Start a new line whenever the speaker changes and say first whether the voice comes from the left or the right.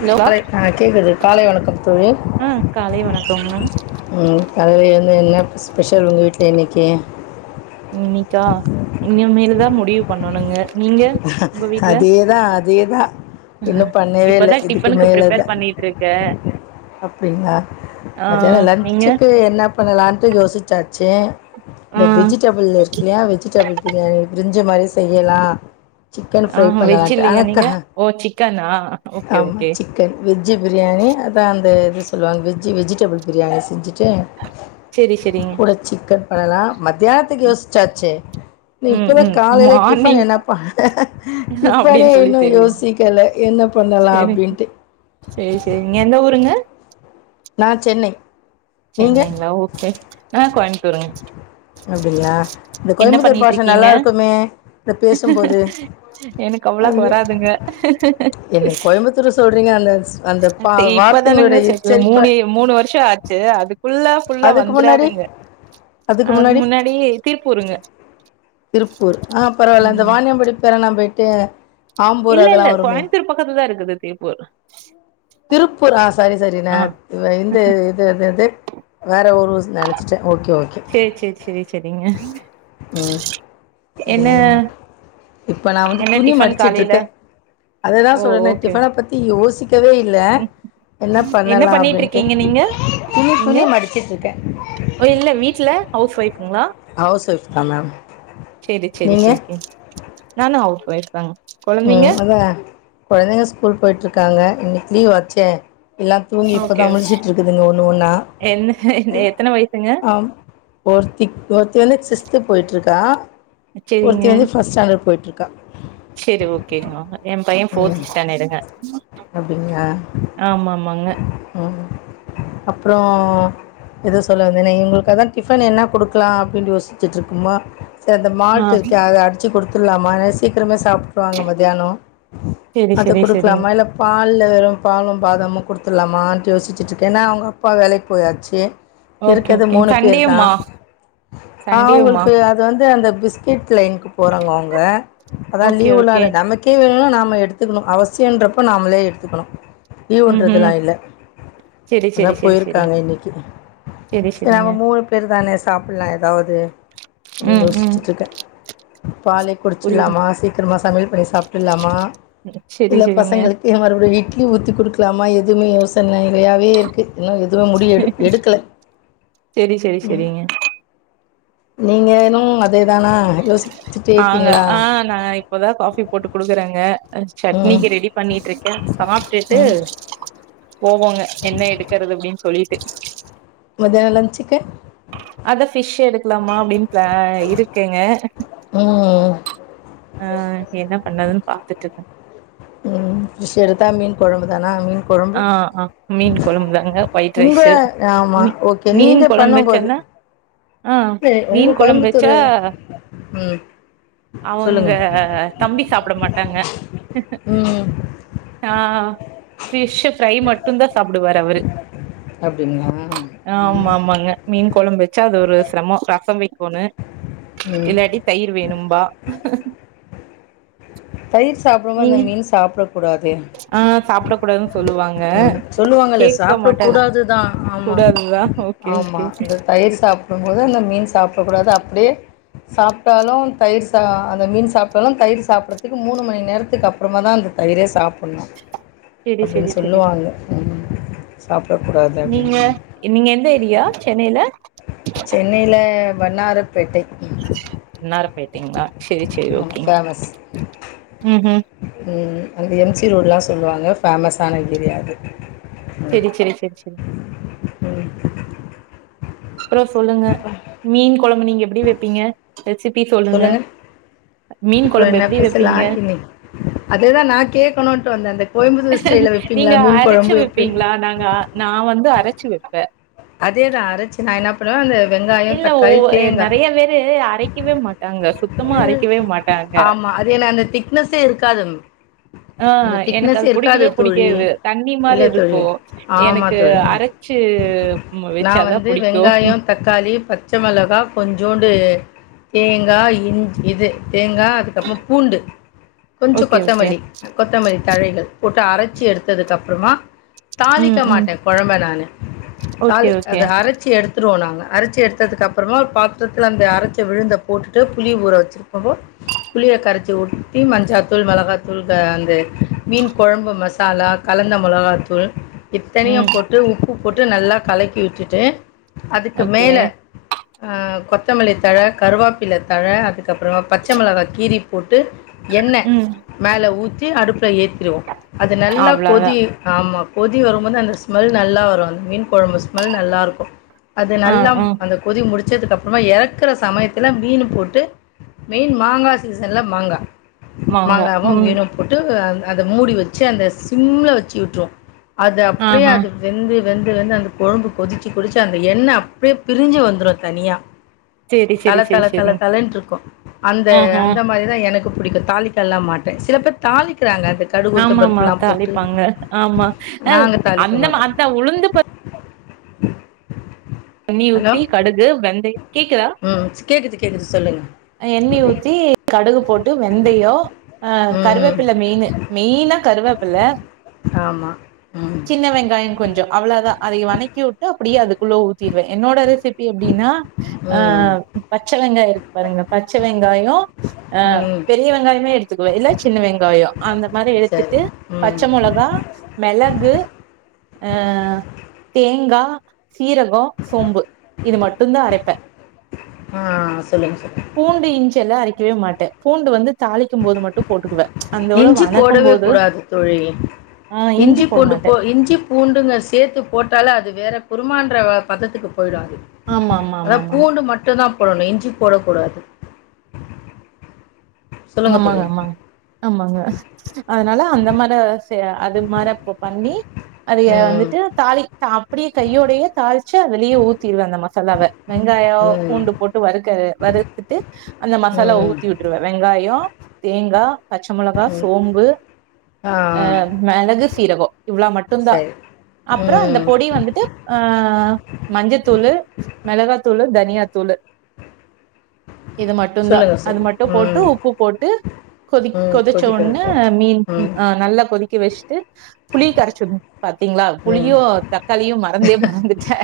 right: Hello
left: அலெ அலெ கேட்குது காலை வணக்கம் தோழி
right: ஆ காலை வணக்கம்ங்க
left: காலல எழுந்து என்ன ஸ்பெஷல் உங்க வீட்ல இன்னைக்கி
right: இன்னிக்கா இனி மேலதா முடிவு பண்ணணுங்க நீங்க உங்க வீட்ல
left: இதேதா இன்னு பண்ணவேல
right: இப்பதா
left: இதுக்கு
right: டிஃபனுக்கு ப்ரிப்பேர்
left: மேலேதா
right: பண்ணிட்ருக்க
left: அப்டிங்களா
right: ஆ
left: மத்தியானோ
right: நீங்க
left: லன்சுக்கு என்ன பண்ணலான்ட்டு யோசிச்சாச்சு
right: ஆ
left: இந்த வெஜிடபிள் இருக் ஏ வெஜிடபிள் பிரியாணி பிரிஞ்சு மாரி செய்யலா சிக்கன்
right: ஆ
left: ஃப்ரை
right: வெஜ்
left: பண்ணலாட்டு அனா
right: இல்லையா
left: க
right: நீங்க ஓ சிக்கனா ஓகே
left: ஆமா
right: okay
left: chicken veg biryani அதா அந்த இது சொல்லுவாங்க வெஜ்ஜு வெஜிடபிள் பிரியாணி செஞ்சுட்டு
right: செரி செரிங்க
left: கூட சிக்கன் பண்ணலா மத்தியானத்துக்கு யோசிச்சாச்சு நீ
right: ம்
left: இப்பதா
right: ம்
left: காலையில டிஃபன்
right: மார்னிங்
left: என்ன ப இப்பா என்ன
right: அப்டின் சொல்லி
left: இன்னு
right: தெர்லீங்
left: யோசிக்கல என்ன பண்ணலா அப்டின்ட்டு
right: சேரி சேரி நீங்க எந்த ஊருங்க
left: நா சென்னை நீங்கள்
right: சென்னைங்களா ஓகே நா கோயம்புத்தூருங்
left: அப்டிங்களா இந்த கோயம்புத்தூர் பாஷ நல்லா இருக்குமே இத பேசும்போது
right: எனக்கு அவ்வளாக்கு
left: அந்த
right: வராதுங்க
left: என்ன கோயம்புத்தூர் சொல்கிறீங்க அந்த அந்த
right: அ
left: பா
right: இப்பதானுங்க
left: வார்த்தைங்களோட
right: செட்ல
left: எச்சரிப்பை
right: மூணு மூணு வருஷோ ஆச்சு அதுக் ஃபுல்லா ஃபுல்லா
left: அதுக்கு முன்னாடி
right: வந்துராதுங்க அதுக்கு முன்னாடி திருப்பூருங்க
left: திருப்பூர் ஆ பரவால்ல அந்த
right: ம்
left: வாானியம்படி பேர நா போயிட்டு ஆம்பூர்
right: இல்ல இல்ல
left: அதெல்லாம் வருமே
right: கோயமுத்தூர் பக்கத்துதா இருக்குது திருப்பூர்
left: திருப்பூர் ஆ சாரி சாரி நா
right: ஆ
left: வ இந்து அது அது அது வேற ஒரு நெனைச்சுட்டே ஓகே ஓகே
right: சேரி சேரி செரி
left: ம்
right: என்ன
left: இதுலயு இப்ப நா வந்து
right: என்ன
left: துணி
right: டிஃபன் காலையில
left: மடிச்சுட்ருக்கே அததா
right: ஓ
left: சொல்றேனே
right: ஓகே
left: டிஃபன பத்தி யோசிக் க்கவே இல்ல
right: ம்
left: என்ன பண்ணலா
right: பண்ணிட்டு
left: அப்டின்ட்டு
right: இருக்கீங்க நீங்க
left: துணி
right: நீங்க
left: துணி மடிச்சுட்டு இருக்கே
right: ஓ இல்ல வீட்ல ஹவுஸ் ஒய்ஃபுங்களா
left: ஹவுஸ் ஒய்ஃப் தான் மேம்
right: செரி செரி செரி
left: நீங்கள்
right: கு நானு ஹவுஸ் ஒயிஃப்தாங்க
left: ம் அதா கொழந்தைங்க ஸ்கூல் போயிட்ருக்காங்க இன்னிக்கு லீவ் ஆச்சே எல்லா தூங்கி இப்போ தா
right: ஓகே
left: முழச்சுட்டு இருக்குதுங்க ஒன்னு ஒன்னா
right: என்ன
left: இ
right: எத்தன வயசுங்க
left: ஆ ஒருத்தி ஒருத்தி வந்து சிக்ஸ்த்து போயிட்ருக்கா
right: சேரிங்க
left: ஒருத்தி வந்து ஃபஸ்ட் ஸ்டாண்டட் போயிட்ருக்
right: செரி ஓகேங்க எ பைய ஃபோர்த்து ஸ்டாண்டடுங்க
left: அப்டிங்ளா
right: [inaudible]
left: அப்றோ எதுவு சொல்ல வந்தேன இங்களுக்கு அதா டிஃபன் என்ன குடுக்கலா அப்டின் யோசிச்சுட்ருக்குமா சர் இந்த
right: ஆ
left: மால்ட் இருக்கே அத அடிச்சி குடுத்துடலாமான சீக்கிரமா சாப் வாங்க மதியானோ
right: செரி
left: அத
right: செரி செரிங்
left: குடுக்கலாமா இல்ல பால்ல வெறு பாலு பாதமு குடுத்துலாமான்டு யோசிச்சிட்டுருக்கே ஏனா அவங்க அப்பா வேலைக்கு போயாச்சி
right: ஓகே
left: இருக்கது
right: ஓகேங்
left: மூணு பேருதா
right: சண்டேவுமா சண்டேவுமா
left: அவ்ங்களுக்கு அத வந்து அந்த பிஸ்கெட் லேன்க்கு போறாங்க அவ்ங்க அதா
right: ஓகே
left: லீவுனால
right: ஓகே
left: நமக் கே வேணும்னா நாம எடுத்துக்கணு அவசியன்றப்போ நாமளே எடுத்துக்கணு
right: ம் ம்
left: ஈவ்ன்றதுனால்ல
right: செரி
left: அதா
right: செரி செரி செரி
left: போயிருக்காங்க இன்னைக்கி
right: செரி
left: சேவ
right: செரிங்க
left: நம்ம மூணு பேரு தானே சாப்பில்லா ஏதாவது அப்டின்னு
right: ம் ம்
left: யோசிச்சிட்டு இருக்க பாலை
right: புரியுது
left: குடிச்சிட்லாமா சீக்கிரமா சமையல் பண்ணி சாப்டிர்லாமா
right: செரி செரிங்க
left: எ மறுபடியடி இட்லி ஊத்தி குடுக்கலாமா எதுவமே யோசனைலையாவே இருக்கு இன்னு எது து முடில எடு எடுக்கல
right: செரி செரி
left: ம்
right: செரிங்க
left: நீங்கனு அதே தானா யோஸ்
right: ஆங்க ஆ நா இப்போதா காஃபி போட்டு குடுக்குறேங்க ஜட்னிக்கு
left: ம்
right: ரெடி பண்ணிட்டுருக்கே சாப்டுட்டு
left: ம்
right: போவோங்க என்ன எடுக்கிறது அப்டின்னு சொல்லி [unintelligible]
left: மேதர்லா சிக்க
right: அத பிஷ் எடுக்கலாமா அப்டின்னு ப்ளா இருக்கேங்க
left: ம் ம்
right: ஆ என்ன பண்ணதுன்னு பாத்துட் இருக்கே
left: ம் ஃபிஷ் எடுத்தா மீன் குழம்பு தானா மீன் குழம்பு
right: ஆ ஹ மீன் குழம்புதாங்க ஒயிட்
left: உங்க
right: ரைஸூ
left: ஆமா ஓகே
right: மீன்
left: நீங்க
right: குழம்பு
left: பண்ணும்போது
right: வெச்சன்னா ஆ
left: ஏய்
right: மீன்
left: உங்க
right: கொழம்பு வெச்சா
left: கோயம்புத்தூரு ம்
right: அவங்க
left: சொல்லுங்க
right: தம்பி சாப்ட மாட்டாங்க
left: ம்
right: ஆ பிஷ் ஃப்ரை மட்டு தா சாப்பிடுவாரு அவரு
left: அப்டிங்களா ம்
right: ஆமா ஆமாங்க மீன் கொழம்பு வச்சு அது ஒரு சிரமோ ரசம் வெக்கோணு
left: ம்
right: இல்லாட்டி தயிர் வேணும்பா
left: தயிர் சாப்பிடும் அந்த
right: நீங்க
left: மீன் சாப்டக் கூடாதே
right: ஆ சாப்ட கூப்டாதனு சொல்லுவாங்க
left: சொல்லுவாங்கல்ல
right: கேக்க மாட்டாரு
left: சாப்பிடக்கூடாது தா ஆமா
right: கூடாதுதா ஓகே
left: ஆமா
right: ஓகே
left: அந்த தயிர் சாப்டும்போது அந்த மீன் சாப்டக்கூடாது அப்டியே சாப்டாலு தயிர் சா அந்த மீன் சாப்டாலு தயிர் சாப்பிட்றதுக்கு மூணு மணி நேரத்துக்கு அப் ப்றமா தா அந்த தயிரே சாப்புட்ணு
right: செரி
left: அப்டின்னு
right: செரி செரி
left: சொல்லுவாங்க
right: செரி
left: சாப்டக்கூடாது
right: நீங்க நீங்க எந்த ஏரியா சென்னையில
left: சென்னையில வன்னாரப்பேட்டை
right: வன்னாரப்பேட்டைங்ளா செரி செரி
left: ஆமா
right: ஓகேங்
left: ஃபேமஸ்
right: ம் ம்
left: ம் அந்த எம் சி ரோடுனு தா சொல்லுவாங்க ஃபேமஸான ஏரியா அது ம்
right: செரி செரி செரி செரி
left: ம்
right: அப்றோ சொல்லுங்க மீன் குழம்பு நீங்க எப்டி வைப்பீங்க ரெசிபி சொல்லுங்க மீன் குழம்பு எப்டி வைப்பீங்க
left: அதேதா நா கேக்கணுன்ட்டு வந்தே அந்த கோயம்புத்தூர் ஸ்டைல்ல வைப்பீங்களா மீன் குழம்பு எப்டி
right: ஆ நாங்கா நா வந்து அரச்சு வைப்பே
left: அதேதா அரச்சு நா என்ன பண்ணுவே அந்த வெங்காயோ தக்காளி தேங்கா
right: சில வேரு அரைக்கவே மாட்டாங்க சுத்தமா அரைக்கவே மாட்டாங்க
left: ஆமாம் அது என்ன அந்த திக் க்னஸே இருக்காது ம்
right: ஆ எனக்கு அது புடிக்கவே
left: தோழி
right: புடிக்காது தண்ணி மாரி
left: இல்லை தோழி
right: இருக்கு எனக்கு
left: ஆமாம் தோழி
right: அரச் சு
left: நான்
right: வச்சாதா
left: வந்து
right: புடிக்கு
left: வெங்காயம் தக்காளி பச்ச மொளகா கொஞ்சோண்டு தேங்காய் இஞ் இது தேங்கா அதுக்கப்றோ பூண்டு கொஞ்சோ
right: ஓகே, ஓகே.
left: கொத்தமல்லி கொத்தமல்லி தழைகள் போட்டு அரச்சி எடுத்ததுக்கு அப்புறமா தாளிக்க
right: ம், ம்.
left: மாட்டே குழம்ப நானு
right: ஓகே,
left: தாளி
right: ஓகே.
left: அத அரச்சி எடுத் எடுத்துருவோ நாங்க அரச்சி எடுத்ததுக்கப்றமா பாத்தரத்துல அந்த அரச்ச விழுந்த போட்டுட்டு புளி ஊர வச்சுருக்கவோ புளிய கரச்சு ஊத்தி மஞ்சாத்தூள் மிளகாத்தூள் அந்த மீன் குழம்பு மசாலா கலந்த மொளகாத்தூள் இத்தனையு
right: ம்.
left: போட்டு உப்பு போட்டு நல்லா கலக்கி விட்டுட்டு அதுக்கு
right: ஓகே.
left: மேல கொத்தமல்லி தழ கருவாப்பில்ல தழ அதுக்கப்புறமா பச்ச மொளகா கீரி போட்டு எண்ணெ
right: ம்.
left: மேலே ஊத்தி அடுப்புல ஏத்திருவோ அது நல்லா கொதி
right: அவ்வளதான்.
left: ஆமா கொதி வரும்போது அந்த ஸ்மெல் நல்லா வரு அந்த மீன் குழம்பு ஸ்மெல் நல்லா இருக்கு அது
right: ஆ,
left: நல்லா
right: ஆ.
left: அந்த கொதி முடிச்சதுக்கு அப்புறமா எறக்குற சமயத்துல மீன் போட்டு மெயின் மாங்கா சீசன்ல மாங்கா
right: மாங்கா.
left: மாங்காவு
right: ம்.
left: மீனு போட்டு அத மூடி வச்சு அந்த சிம்முல வெச்சு விட்ருவோ அது அப்டியே
right: ஆஹா.
left: அது வெந்து வெந்து வெந்து அந்த கொழும்பு கொதிச்சு கொதிச்சு அந்த எண்ணெ அப்டியே பிரிஞ்சு வந்துரு தனியா
right: செரி செரி செரி செரிங்
left: தலன்ருக்கு அந்த அந்த மாரி எனக்கு பிடிக்கு தாளிக்கல்லா மாட்டே சில பேர் தாளிக்கிறாங்க அது
right: ஆமா ஆமா தாளிப்பாங்க ஆமா அ
left: நாங்கள் தாளிக்க
right: அந்த
left: மாட்டோம்
right: மாரிதா உளுந்து பருப்
left: [inaudible]
right: தண்ணி ஊத்தி கடுகு வெந்தையோ கேக்குதா
left: கேக்குது சொல்லுங்க
right: எண்ணைய ஊத்தி கடுகு போட்டு வெந்தையோ ஆ
left: ம்
right: கருவேப்பில மெயினு மெய்னா கருவேப்பில
left: ஆமா ம்
right: சின்ன வெங்காயோ கொஞ்சோ அவ்ளதா அத வணக்கி விட்டு அப்படியே அதுக்குள்ளே ஊத்திடுவே என்னோட ரெசி ப்பி அப்டின்னா ஆ
left: ம்
right: பச்ச வெங்காயோ இருக்கு பாருங்க பச்ச வெங்காயோ ஆ
left: ம்
right: பெரிய வெங்காயமே எடுத்துக்குவே இல்ல சின்ன வெங்காயோ அந்த மாரி
left: சரி
right: எடுத்துட்டு பச்ச
left: ம்
right: மொளகா மெளகு ஆ தேங்கா சீரகோ சோம்பு இது மட்டுந்தா அரைப்பே
left: ஆ சொல்லுங்கள் சொல்லுங்கள்
right: பூண்டு இஞ்செல்லா அரைக்கவே மாட்டே பூண்டு வந்து தாளிக்கும் போது மட்டு போட்டுக்குவே அந்தோட
left: இஞ்சி
right: வணக்கும்
left: போடவே
right: போது
left: கூடாது தோழி
right: ஆ இஞ்சி போட
left: பூண்டு
right: மாட்டே
left: போ இஞ்சி பூண்டுங்க சேத்து போட்டாலே அது வேறு குருமான்ற பதத்துக்கு போய்டு அது
right: ஆமா ஆமா
left: அதா
right: ஆமா ஆமாங்க
left: பூண்டு மட்டு தா போடணு இஞ்சி போடக் கூடாது சொல்லுங்க
right: ஆமாங்க
left: தோழி
right: ஆமாங்க ஆமாங்க அதனால அந்த மாரி அது மார அப்ப பண்ணி அது
left: ம்
right: வந்துட்டு தாளி அப்படியே கையோடையே தாளிச்சு அதுலேயே ஊத்திருவே அந்த மசாலாவ வெங்காயோ
left: ம்
right: பூண்டு போட்டு வறுக்க வறுத்துட்டு அந்த மசாலா
left: ம்
right: ஊத்தி விட்டுருவே வெங்கா யோ தேங்கா பச்ச மொளகா
left: ம்
right: சோம்பு
left: ஆ
right: அ மெளகு சீரகோ இவ்ளோ மட்டுந்தா
left: சரி
right: அப்புறோ அந்த
left: ம்
right: பொடி வந்துட்டு அ ஆ மஞ்சத்தூளு மிளகாத்தூளு தனியாத்தூளு இது மட்டுந்தா
left: சொல்லுங்க
right: அது
left: சொல்லுங்க
right: மட்டு போட்டு
left: ம்
right: உப்பு போட்டு கொதிக்
left: ம்
right: கொதிச்ச
left: கொதிக்க
right: ஓண்ணே
left: விட்டாச்சு
right: மீன்
left: ம்
right: அ நல்லா கொதிக்க வெச்சுட்டு புளிய கரைச்சுர்னு பாத்தீங்களா
left: ம்
right: புளியு தக்காளியு மறந்தே மறந்துட்டே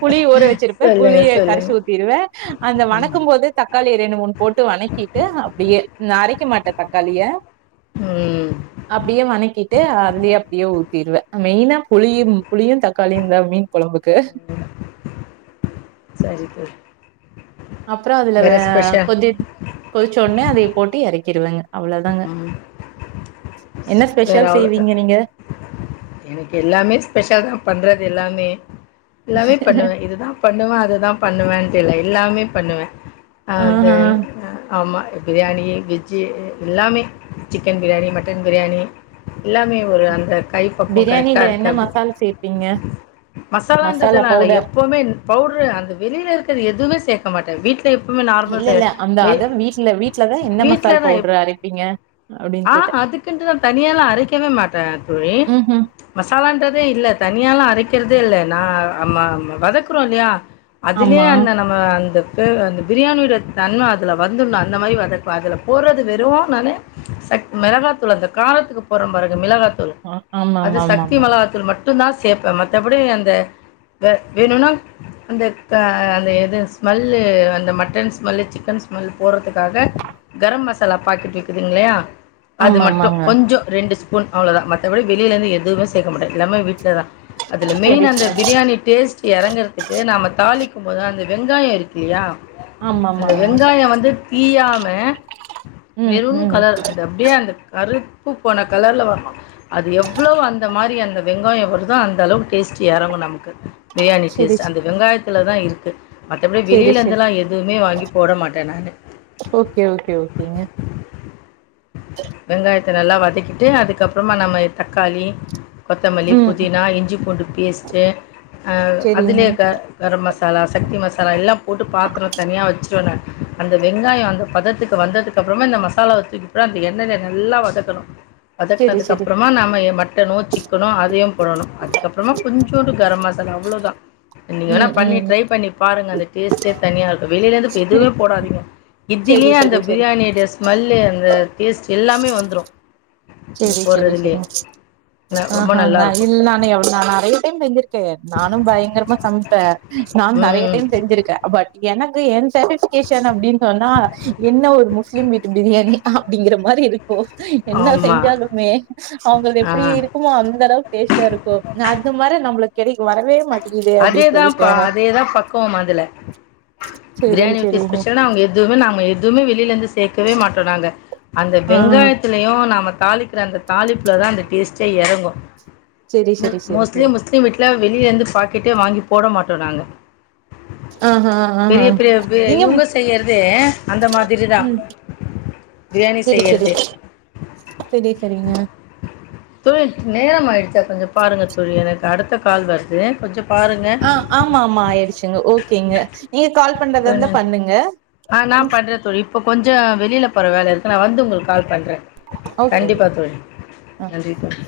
right: புளிய ஊற வச்சிருப்பே
left: சொல்லுங்க
right: புளிய கரைச்சி
left: சொல்லுங்க
right: ஊத்திருவே அந்த
left: ம்
right: வணக்கும் போது தக்காளிய ரெண்டு மூணு போட்டு வணக்கிட்டு அப்டியே நா அரைக்க மாட்டே தக்காளிய
left: ம்
right: அப்டியே வணக்கிட்டு அதுலயே அப்டியே ஊத்திருவே மெயினா புளியு புளியு தக்காளியு தா மீன் கொழம்புக்கு
left: சரி தோழி
right: அப்புறோ அதுல வ
left: வேற ஸ்பெஷல்
right: கொதி கொதிச்சோன்னே அதை போட்டு இறக்கிறுவங்க அவ்ளதாங்க
left: ம்
right: என்ன
left: வேற
right: ஸ்பெஷல் செய்வீங்க
left: அவ்வளோதான்
right: நீங்க
left: எனக்கு எல்லாமே ஸ்பெஷல் தா பண்றது எல்லாமே எல்லாமே பண்ணுவே இதுதா பண்ணுவே அதுதா பண்ணுவேண்டு இல்ல எல்லாமே பண்ணுவே அது
right: ஆஹா.
left: ஆமா பிரியாணி வெஜ்ஜூ எல்லாமே சிக்கன் பிரியாணி மட்டன் பிரியாணி எல்லாமே ஒரு அந்த கை கரெக்டா
right: பிரியாணில என்ன
left: இருக்கு அப்படி
right: மசால் சேர்ப்பீங்க? மசாலா
left: மசாலான்றதுனால எப்
right: பவுடர்.
left: எப்பவுமே பவுடரு அந்த வெளியில இருக்கிறது எதுமே சேக்க மாட்டே வீட் ட்ல எப்பவுமே நார்மலா
right: இல்ல, இல்ல. அந்த
left: செய்
right: அதான் வீட்ல வீட்ல தான் என்ன மசால்
left: வீட்லதா
right: பவுடர் அரைப்பீங்க? அப்படின்னு
left: ஆ
right: கேட்டேன்.
left: அதுக்குன்ட்டு நா தனியா எல்லா அரைக்கவே மாட்டே தோழி
right: ம்ஹ்ம்.
left: மசாலன்றதே இல்ல தனியாலா அரைக்கிறதே இல்ல நாம் வதக்குறோ இல்லயா அதுலே
right: ஆமா.
left: அந்த நம் அந்த அந்த பிரியாணியோட தன்மை அதுல வந்துட்ணு அந்த மாதிரி வதக்கனு அதுல போடுறது வெறு நானு சக் மிளகாத்தூள் அந்த காரத்துக்கு போடுறோ பாருங்க மிளகாத்தூள்
right: அ ஆம்
left: அது சக்தி மிளகாத்தூள் மட்டுந்தா சேப்பே மத்தபடி அந்த வே வேணுனா அந்த அந்த எது ஸ்மெல்லு அந்த மட்டன் ஸ்மெல்லு சிக்கன் ஸ்மெல் போறதுக்காக கரம் மசாலா பாக்கெட்டு இருக்குதுங்ளையா அது மட்டும்
right: ஆமாமாங்க.
left: கொஞ்சோ ரெண்டு ஸ்பூன் அவ்ளவுதா மத்தபடி வெளியில இருந்து எதுவுமே சேக்க மாட்டே எல்லாமே வீட்டுலதா அதுல மெயின்
right: சரி,
left: அந்த
right: சரி.
left: பிரியாணி டேஸ்ட் இறங்கறதுக்கு நாம தாளிக்கும் போது அந்த வெங்காயோ இருக் இல்லையா அந்த
right: ஆமாமாங்க.
left: வெங்காயோ வந்து தீயாம
right: ம்
left: மெரூன்
right: ம்
left: கலர் அந்த அப்டியே அந்த கருத்து போன கலர்ல வரணு அது எவ்ளோ அந்த மாறி அந்த வெங்காயோ வருதோ அந்த அளவுக்கு டேஸ்ட்டு இறங்கு நமக்கு பிரியாணி
right: சரி,
left: டேஸ்ட்ட்டு
right: சரி.
left: அந்த வெங்காயத்தில தா இருக்கு மத்தபடி
right: சரி,
left: வெளியில
right: சரி.
left: இருந்துலா எதுவுமே வாங்கி போட மாட்டே நானு
right: ஓகே ஓகே ஓகேங்க
left: வெங்காயத்த நல்லா வதக்கிட்டு அதுக்கப்புறமா நம்ம தக்காளி கொத்தமல்லி
right: ம்.
left: புதினா இஞ்சி பூண்டு பேஸ்டு
right: சரிங்க.
left: அதுலே க கர மசாலா சக்தி மசாலா எல்லா போட்டு பாத்திரோ தனியா வச்சுருவே நா அந்த வெங்காயோ அந்த பதத்துக்கு வந்ததுக் அதுக் அப்றமா இந்த மசாலாவ தூக்கிபுற இந்த எண்ணெய்ல நல்லா வதக்கணு
right: சரி,
left: வதக்கனதுக்கு
right: சரி.
left: அப்றோமா நாம மட்டனோ சிக்க கனோ அதையும் போடணு அதுக்கப்புறமா கொஞ்சோண்டு கர மசாலா அவ்ளோதா நீங்க வேணா
right: ம்,
left: பண்ணி
right: ம்.
left: ட்ரை பண்ணி பாருங்க அந்த டேஸ்ட்டே தனியா இருக்கு வெளியில இருந்து எதுவுமே போடாதீங்க
right: சரி,
left: இதுலயே அந்த
right: சரி, சரி.
left: பிரியாணி ஒடைய ஸ்மெல்லு அந்த டேஸ்ட் எல்லாமே வந்துரு
right: சரி சரி சரிங்
left: ந ரொம்ப
right: ஆஹ நா இ
left: நல்லாருக்கும்.
right: நான எவ்ளோ நா நிறையா டைம் செஞ்சிருக்கே நானு பயங்கரமா சமைப்பே நானு நிறைய
left: ம்.
right: டைம் செஞ்சிருக்கே பட் எனக்கு என் செபஸ்டிகேஷன் அப்டின்னு சொன்னா என்ன ஒரு முஸ்லிம் வீட்டு பிரியாணி அப்படிங்கற மாதிரி இரு ஓ என்ன
left: ஆமா.
right: செஞ்சாலுமே அவங்க அது
left: ஆ.
right: எப்டி இருக்குமோ அந்த அளவுக்கு டேஸ்ட்டா இருக்கு அத்து மாறி நம்மளுக்கு கெடைக்க வரவே மாட்டேங்குதே அப்டின்னு
left: அதேதா
right: சொல்லி
left: பா
right: தோணு
left: அதேதா பக்குவம் அதுல
right: செரி
left: பிரியாணியோடய
right: செரிங்க
left: ஸ்பெஷல் அவங்க எதுவுமே நாங்க எதுவுமே வெளியில இருந்து சேர்க்கவே மாட்டோ நாங்க அந்த
right: ஆ
left: வெங்காயத்துலயு நாம்ம தாளிக்கிற அந்த தாளிப்புல தா அந்த டேஸ்ட்டே எறங்கு
right: செரி செரி செரி
left: மோஸ்ட்லி
right: செரி
left: முஸ்லிம் வீட்டுல வெளியில இருந்து பாக்கெட்டே வாங்கி போட மாட்டோ நாங்க
right: ஆஹா ஆஹா
left: பெரிய பெரிய
right: நீங்க
left: இவ்ங்க செய்றதே அந்த மாதிரி தா
right: ம் செரி செரி செரி சரிங்க
left: தோழி நேரம் ஆயிடுச்சா கொஞ்சோ பாருங்க தோழி எனக்கு அடுத்த கால் வருது கொஞ்சோ பாருங்
right: ஆ ஆமா ஆமா ஆயிடுச்சுங்க ஓகேங்க நீங்க கால் பண்றதா
left: தோழி
right: இருந்தா
left: நன்றி
right: பண்ணுங்க
left: ஆ நா பண்ற தோழி இப்ப கொஞ்சோ வெளியில போற வேலை இருக்கு நா வந்து உங்களுக்கு கால் பண்றே
right: ஓகேங்க
left: கண்டிப்பா தோழி நன்றி தோழி